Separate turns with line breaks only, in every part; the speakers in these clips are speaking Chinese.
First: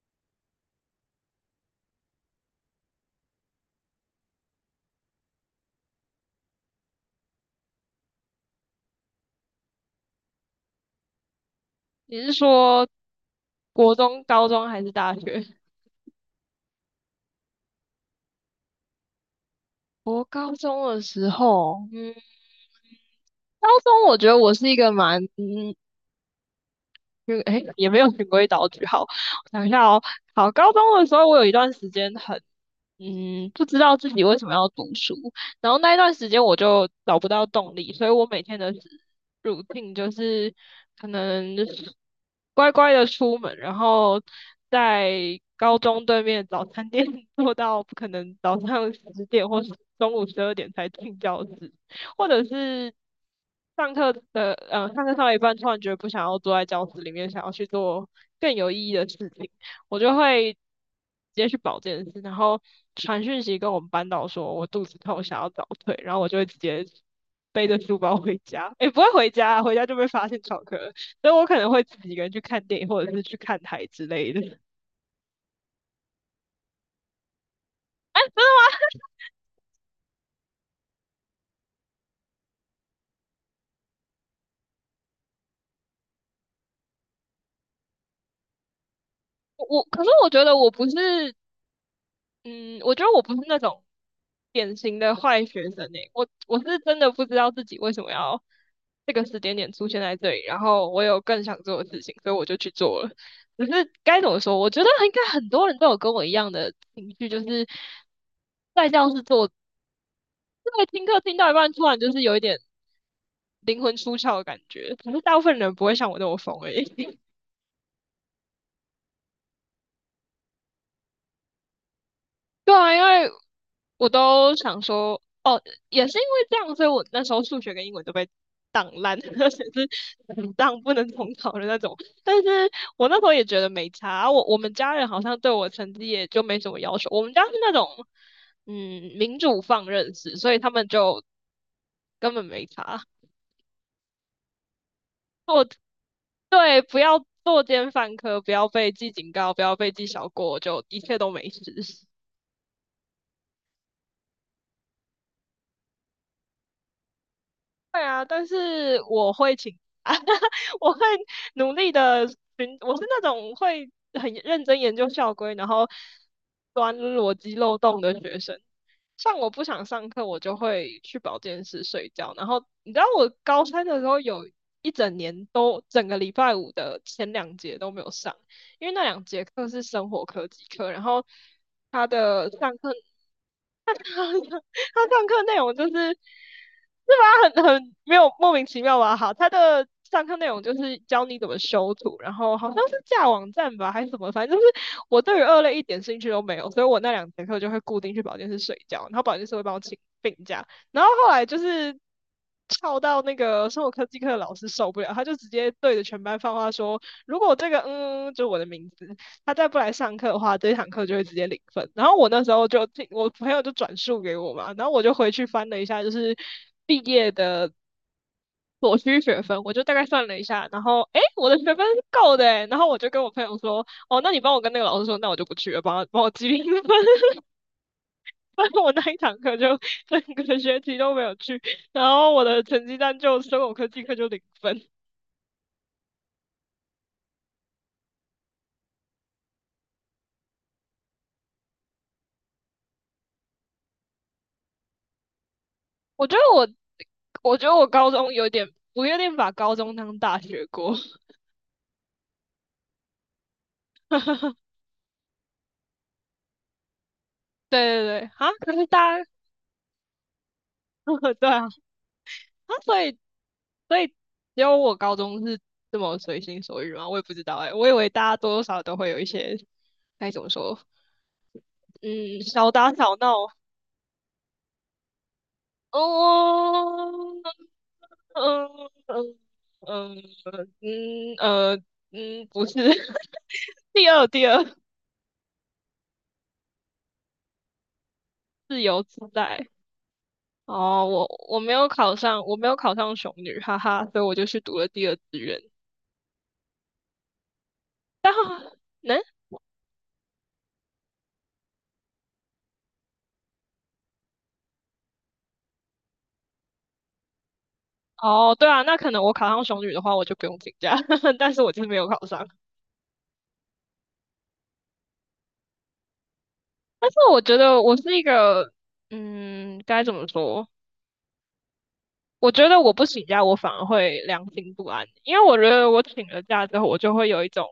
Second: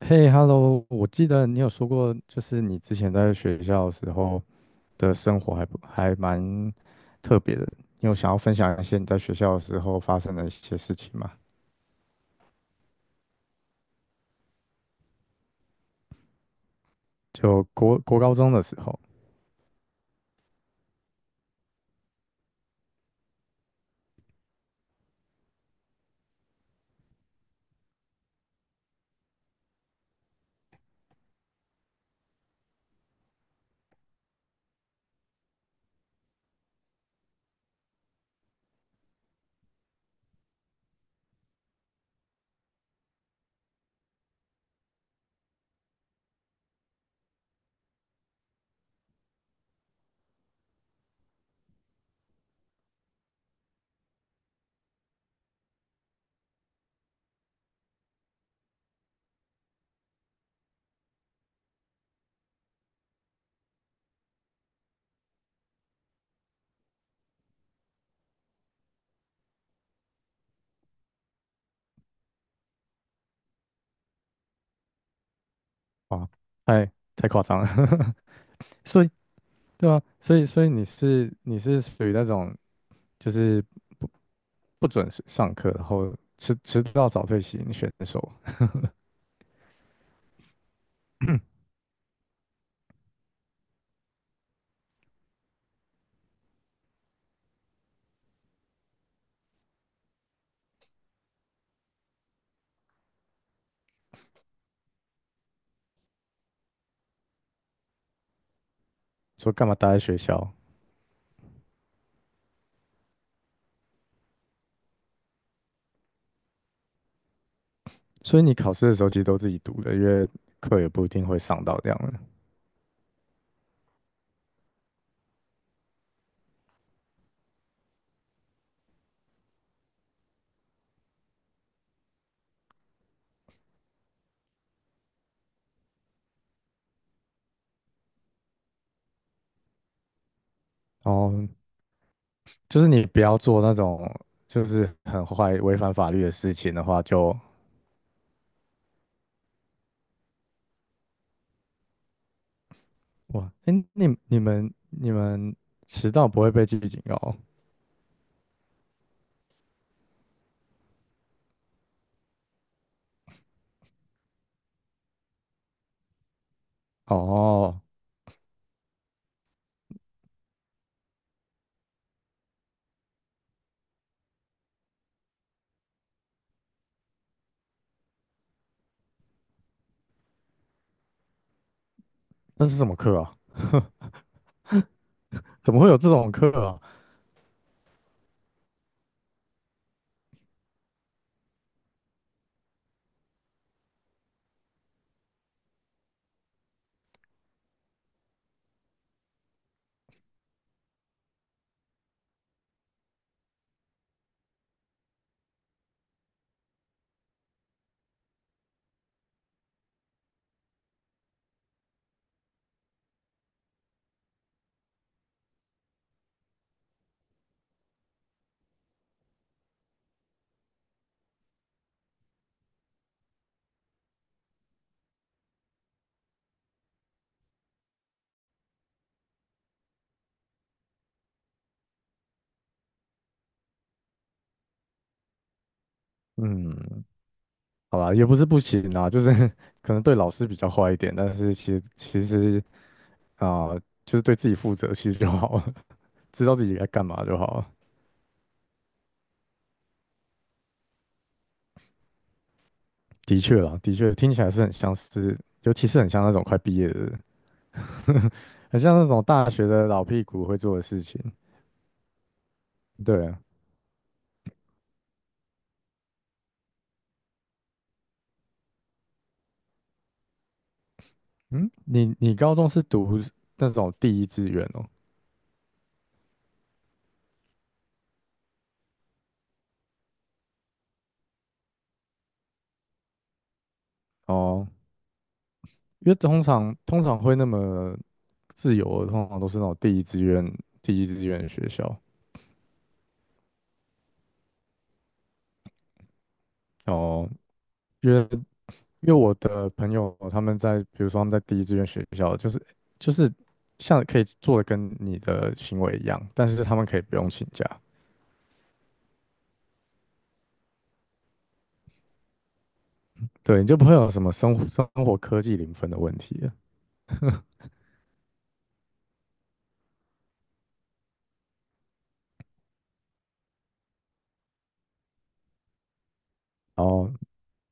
嘿，Hello，我记得你有说过，就是你之前在学校的时候的生活还蛮特别的。你有想要分享一些你在学校的时候发生的一些事情吗？
你是说国中、高中还是大学？
就国高中的时候，
我高中的时候，高中我觉得我是一个蛮嗯就哎，诶也没有循规蹈矩。好，我想一下哦。好，高中的时候，我有一段时间很，不知道自己为什么要读书，然后那一段时间我就找不到动力，所以我每天的 routine 就是可能乖乖的出门，然后在高中对面早餐店 坐到可能早上10点或是中午12点才进教室，或者是上课上到一半，突然觉得不想要坐在教室里面，想要去做更有意义的事情，我就会直接去保健室，然后传讯息跟我们班导说我肚子痛，想要早退，然后我就会直接背着书包回家，也不会回家啊，回家就被发现翘课了。所以我可能会自己一个人去看电影，或者是去看台之类的。哎，
啊，太夸张了。
真的 吗？
所以，对啊，所以你是属于那种就是不准时上课，然后迟到早退型选手，
我可是我觉得我不是，嗯，我觉得我不是那种典型的坏学生诶。我是真的不知道自己为什么要这个时间点出现在这里，然后我有更想做的事情，所以我就去做了。可是该怎么说，我觉得应该很多人都有跟我一样的情绪，就是在教室做，
说干嘛待在学校？
对，听课听到一半，突然就是有一点灵魂出窍的感觉。可是大部分人不会像我那么疯而已。
所以你考试的时候其实都自己读的，因为课也不一定会上到这样的。
对啊，因为我都想说，哦，也是因为这样，所以我那时候数学跟英文都被挡烂，而且是很当不能重考的那种。但是我那时候也觉得没差啊，我们家人好像对我成绩也就没什么要求，我们家是那种民主放任式，所以他们就
哦，
根本没
就是
差。
你不要做那种就是很坏、
我
违反法律的事情
对，
的
不
话
要
就，
作奸犯科，不要被记警告，不要被记小过，就一切都没事。
哇，哎、你们迟到不会被记警告
对啊，但是我会请假，我会努力的寻，我是那种会很认真研究校规，然后钻
哦？
逻辑漏
哦
洞的学生。像我不想上课，我就会去保健室睡觉。然后你知道，我高三的时候有一整年都整个礼拜五的前两节都没有上，因为那两节课是生活科技课，然后他的
那
上
是什
课
么课啊？
上课他上课内
怎
容
么
就
会
是，
有这种课啊？
很没有莫名其妙吧？好，他的上课内容就是教你怎么修图，然后好像是架网站吧，还是什么，反正就是我对于二类一点兴趣都没有，所以我那两节课就会固定去保健室睡觉，然后保健室会帮我请病假，然后后来就是。翘到那个生活科技课的老师受不了，他就直接对着全班放话说："如果这个就我的名字，他再不来上课的话，这一堂课就会直接零分。"然后我那时候就听我朋友就转述给我嘛，然后我就回去翻了一下，就是毕业的所需学分，我就大概算了一下，然后哎，我的学分是够的诶，然后我就跟我朋友说，哦，那你帮我跟那个老师说，那我就不去了，帮我记零分，所以 我那一堂课就整个学期都没有去，然后我的成绩单就生物科技课就零分。
嗯，好吧，也不是不行啊，就是 可能对老师比较坏一点，但是其实啊、就是对自己负责其实就好了，
我 觉得
知道自
我，
己该干嘛就
我
好
觉
了。
得我高中有点，我有点把高中当大学过。
的确啦，的确听起来 是很像是，尤其是很像那种快毕业的人。
对对对，啊，可
很
是
像那
大
种
家，
大学的老屁股会做的事情。
对啊，啊，所以
对啊，
所以只有我高中是这么随心所欲吗？我也不知道哎。我以为大家多多少少都会有一些该怎么说，
嗯，你你
嗯，
高中
小
是
打
读
小闹。
那种第一志愿哦？
哦，嗯嗯嗯嗯呃不是，第二第
哦，
二
因为通常会那么自
自由
由的通
自
常都是那
在。
种第一志愿第一
哦，
志
我
愿的
我
学
没有
校。
考上，我没有考上雄女，哈哈，所以我就去读了第二志愿。
哦，因为因为
嗯
我的朋友他们在，比如说他们在第一志愿学校，就是就是像可以做的跟你的行为一样，但是他们可以不用请假，
哦，对啊，那可能我考上雄女的话，我就不用请假，但是我就是没有考上。
对，你就不会有什么生活科技零分的问题了。
但是我觉得我是一个，该怎么说？我觉得我不请假，我反而会良心不安，因为我觉得我请了假之后，
然
我
后
就会有一种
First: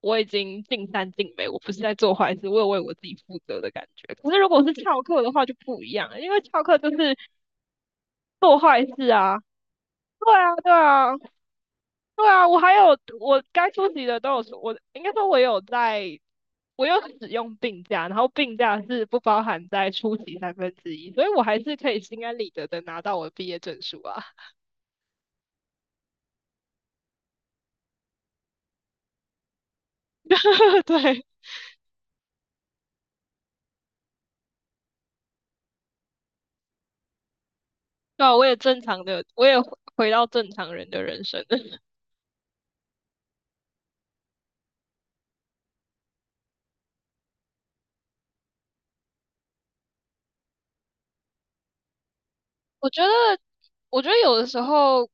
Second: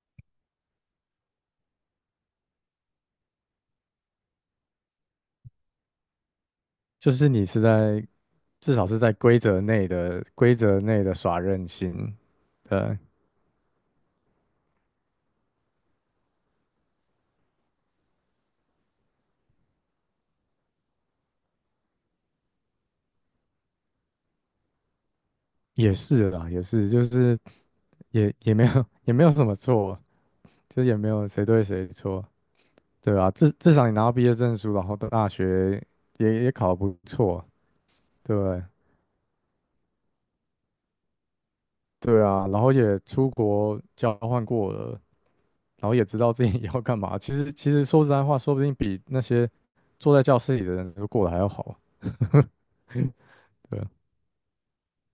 我已经尽善尽美，我不是在做坏事，我有为我自己负责的感觉。可是如果是翘课的话就不一样了，因为翘课就
就
是
是你是在
做
至
坏
少是
事
在
啊，
规则内的
对
规
啊，对
则内的
啊，
耍任性，
对啊，我还有
呃，
我该出席的都有出，我应该说我有在，我有使用病假，然后病假是不包含在出席三分之一，所以我还是可以心安理得的拿到我的毕业证书啊。
也是啦，也是，就是也也没有 也没有什么错，就 是也没
对，
有谁对谁错，对吧？至少你拿到毕业证书，然后到大学也也考得不错，
对啊，
对不
我也
对？
正常的，我也回到正常人的人生。
对啊，然后也出国交换过了，然后也知道自己 要干嘛。其实其实说实在话，说不定比那些坐在教室里的人都过得还要好。
我觉得，
对啊，
我觉得有的时候，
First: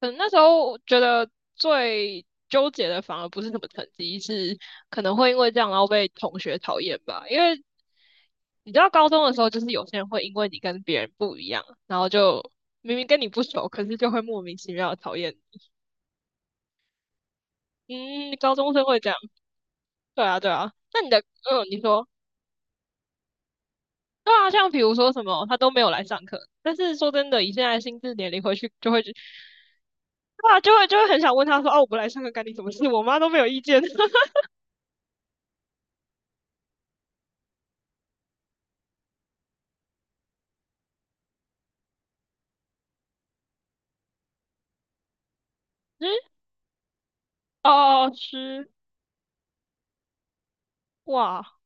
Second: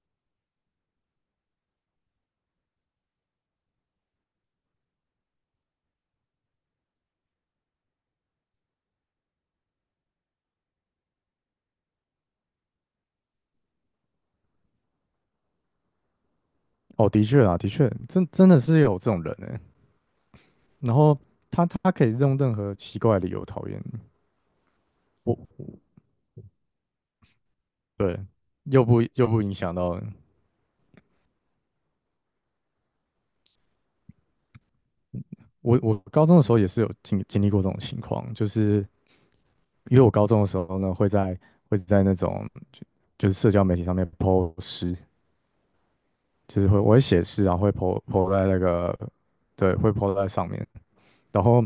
可能那时候我觉得最纠结的反而不是什么成绩，是可能会因为这样然后被同学讨厌吧，因为你知道高中的时候，就是有些人会因为你跟别人不一样，然后就明明跟你不熟，可是就会莫名其妙的讨厌
哦，的确啊，的确，
你。
真
嗯，
真
高
的
中
是
生会
有这
这样。
种人呢。
对啊，对啊。
然
那你的，
后他
你
他可
说，
以用任何奇怪的理由讨厌你，
对啊，像比如说什
我
么，他都没有来上课，但是说真的，以现在的心智
对，
年龄回去
又
就会
不
觉，
又不影响到你
对啊，就会很想问他说，哦，我不来上课干你什么事？我妈都没有意见。
我。我高中的时候也是有经历过这种情况，就是因为我高中的时候呢，会在会在那种就就是社交媒体上面 po 诗，
嗯，
就是会我会写诗，然后会 po
哦，
po 在那
吃，
个对，会 po 在上面。然
哇，
后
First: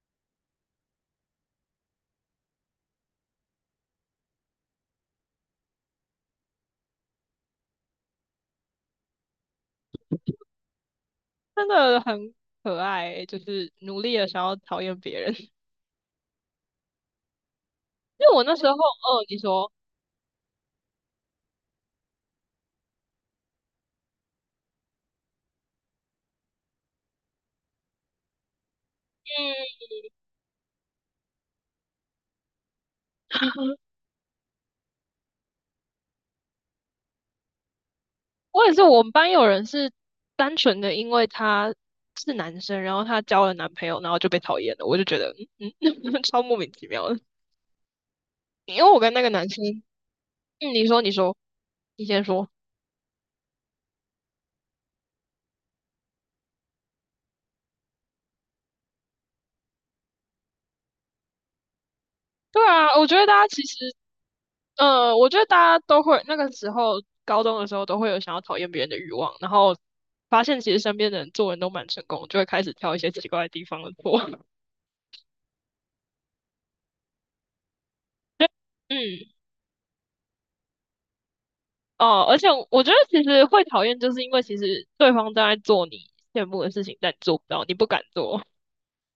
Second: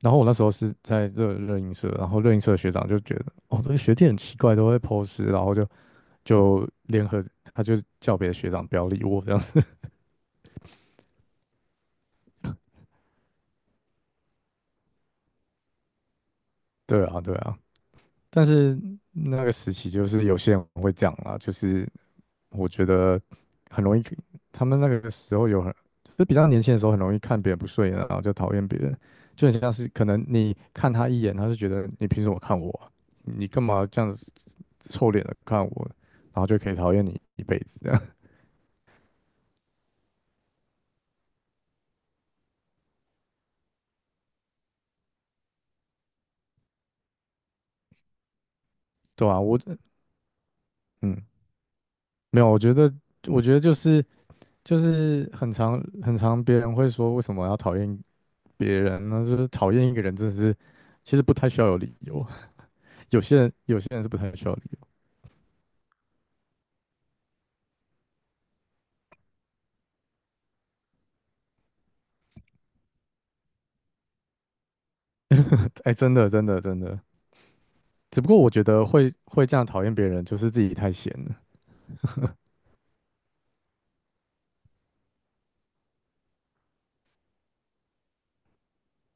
然后我那时候是在热映社，然后热映社的学长就觉得哦，这个学弟很奇怪，都会 po 诗，然后就就联合他就叫别的学长不要理我这样。
真的很可爱欸，就是努力的想要讨厌别人。
对啊，对啊，
因为我
但
那时候，
是
哦，你
那个
说，
时期就是有些人会这样啦，就是我觉得很容易，他们那个时候有很，就比较年轻的时候很容易看别人不顺眼，然后就讨厌别人，
嗯。
就很像是可能你看他一眼，他就觉得你凭什么看我啊你干 嘛这样子臭脸的看我？然后就可以讨厌你一辈子这样，
我也是，我们班有人是单纯的因为他是男生，然后他交了男朋友，然后就被讨厌了。我就觉得，超莫名其妙的。因为我跟 那个
对啊，
男
我
生，嗯，你说，你
嗯，
说，你先
没有，
说。
我觉得就是就是很常别人会说为什么要讨厌别人那就是讨厌一个人，真的是其实不太需要有理由。
对啊，
有些人有些人是不太需要理由。
我觉得大家都会那个时候高中的时候都会有想要讨厌别人的欲望，然后发现其实身边的人做人都蛮成功，就会开始挑一些奇怪的地方的错。
哎，真的真的真的。只不过我觉得会
嗯，
会这样讨厌别人，就是自己太闲了。
哦，而且我觉得其实会讨厌，就是因为其实对方正在做你羡慕的事情，但你做不到，你不敢做。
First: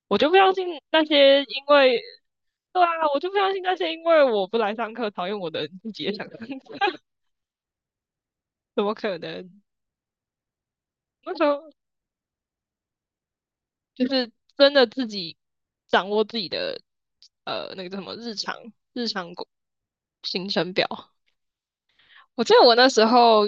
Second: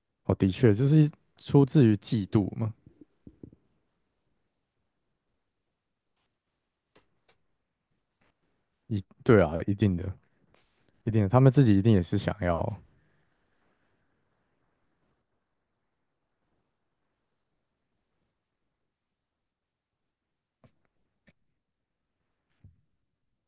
我就
哦，
不
的
相
确，
信
就
那
是
些
出
因
自于
为
嫉妒嘛。
对啊，我就不相信那些因为我不来上课讨厌我的人自己也想上课，怎么
一
可
对
能？
啊，一定的，一定的，
那
他
时
们自
候
己一定也是想要。
就是真的自己掌握自己的那个叫什么日常日常工行程表，我记得我那时候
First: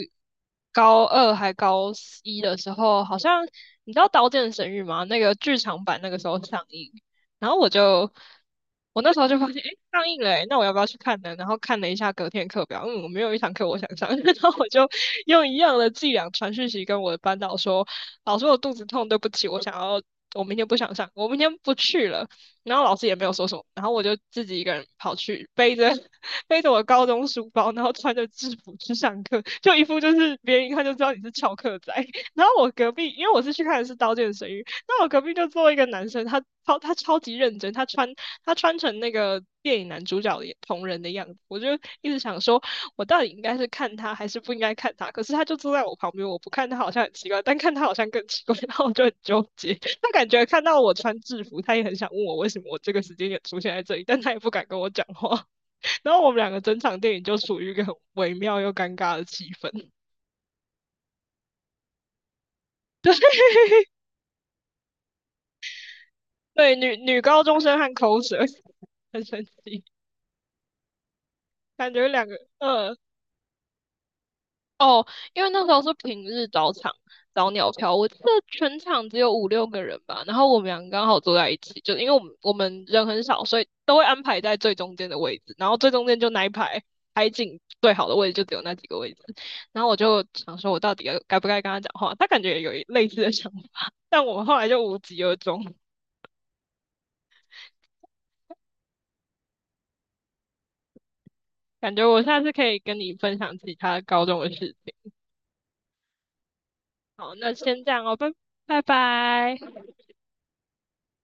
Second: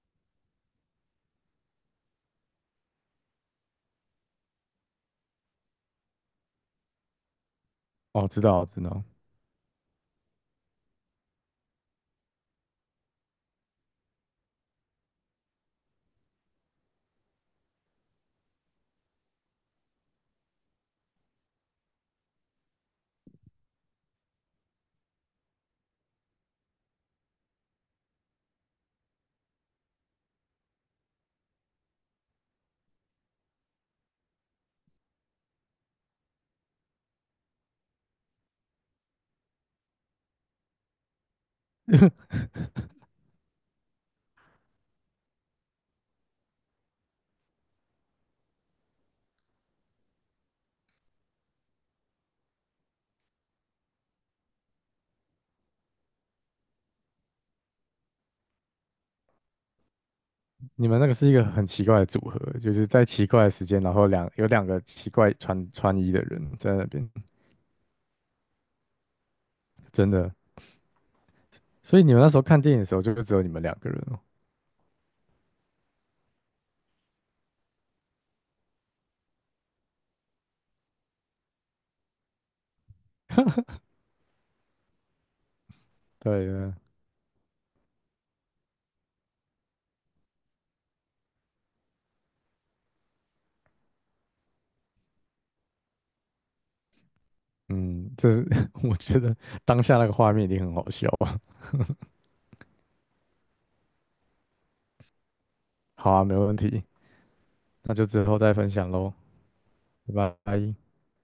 高二还高一的时候，好像你知道《刀剑神域》吗？那个剧场版那个时候上映，然后
哦，知道知
我
道，
那时候就发现，诶，上映了诶，那我要不要去看呢？然后看了一下隔天课表，我没有一堂课我想上，然后我就用一样的伎俩传讯息跟我的班导说，老师我肚子痛，对不起，我想要。我明天不想上，我明天不去了。然后老师也没有说什么，然后我就自己一个人跑去背着我高中书包，然后穿着制服去上课，就一副就是别人一看就知道你是翘课仔。然后我隔壁，因为我是去看的是《刀剑神域》，那我隔壁就坐一个男生，他超级认真，他穿成那个电影男主角的同人的样子，我就一直想说，我到底应该是看他还是不应该看他？可是他就坐在我旁边，我不看他好像很奇怪，但看他好像更奇怪，然后我就很纠结。他感觉看到我穿制服，他也很想问我为什么我这个时间也出现在这里，但他也不敢跟我讲话。然后我们两个整场电影就处于一个很微妙又尴尬的气氛。
你们那个是一个很奇怪的组合，就是在奇怪的时间，然后两有两个奇怪穿衣的人在
对，
那
女
边，
女高中生和口舌 很神奇，
真的。
感
所以
觉
你们
两
那
个
时候看电影的时
呃
候，就只有你们两个人哦。
哦，因为那时候是平日早场早鸟票，我记得全场只有5、6个人吧，然后我们两个刚好坐在一起，就因为我们人很少，所以都会安排在最中间的位置，然后最中间就那一
对，
排海景最好的位置就只有那几个位置，然后我就想说，我到底不该跟他讲话？他感觉有一类似的想法，但我们后来就无疾而终。
嗯，这是 我觉得当下那个画面一定很好笑啊。
感觉我下次可以跟你分享其他高中的事。
好啊，没问题，
好，那先这
那
样
就
哦，
之
拜
后再分
拜
享喽，
拜。
拜拜。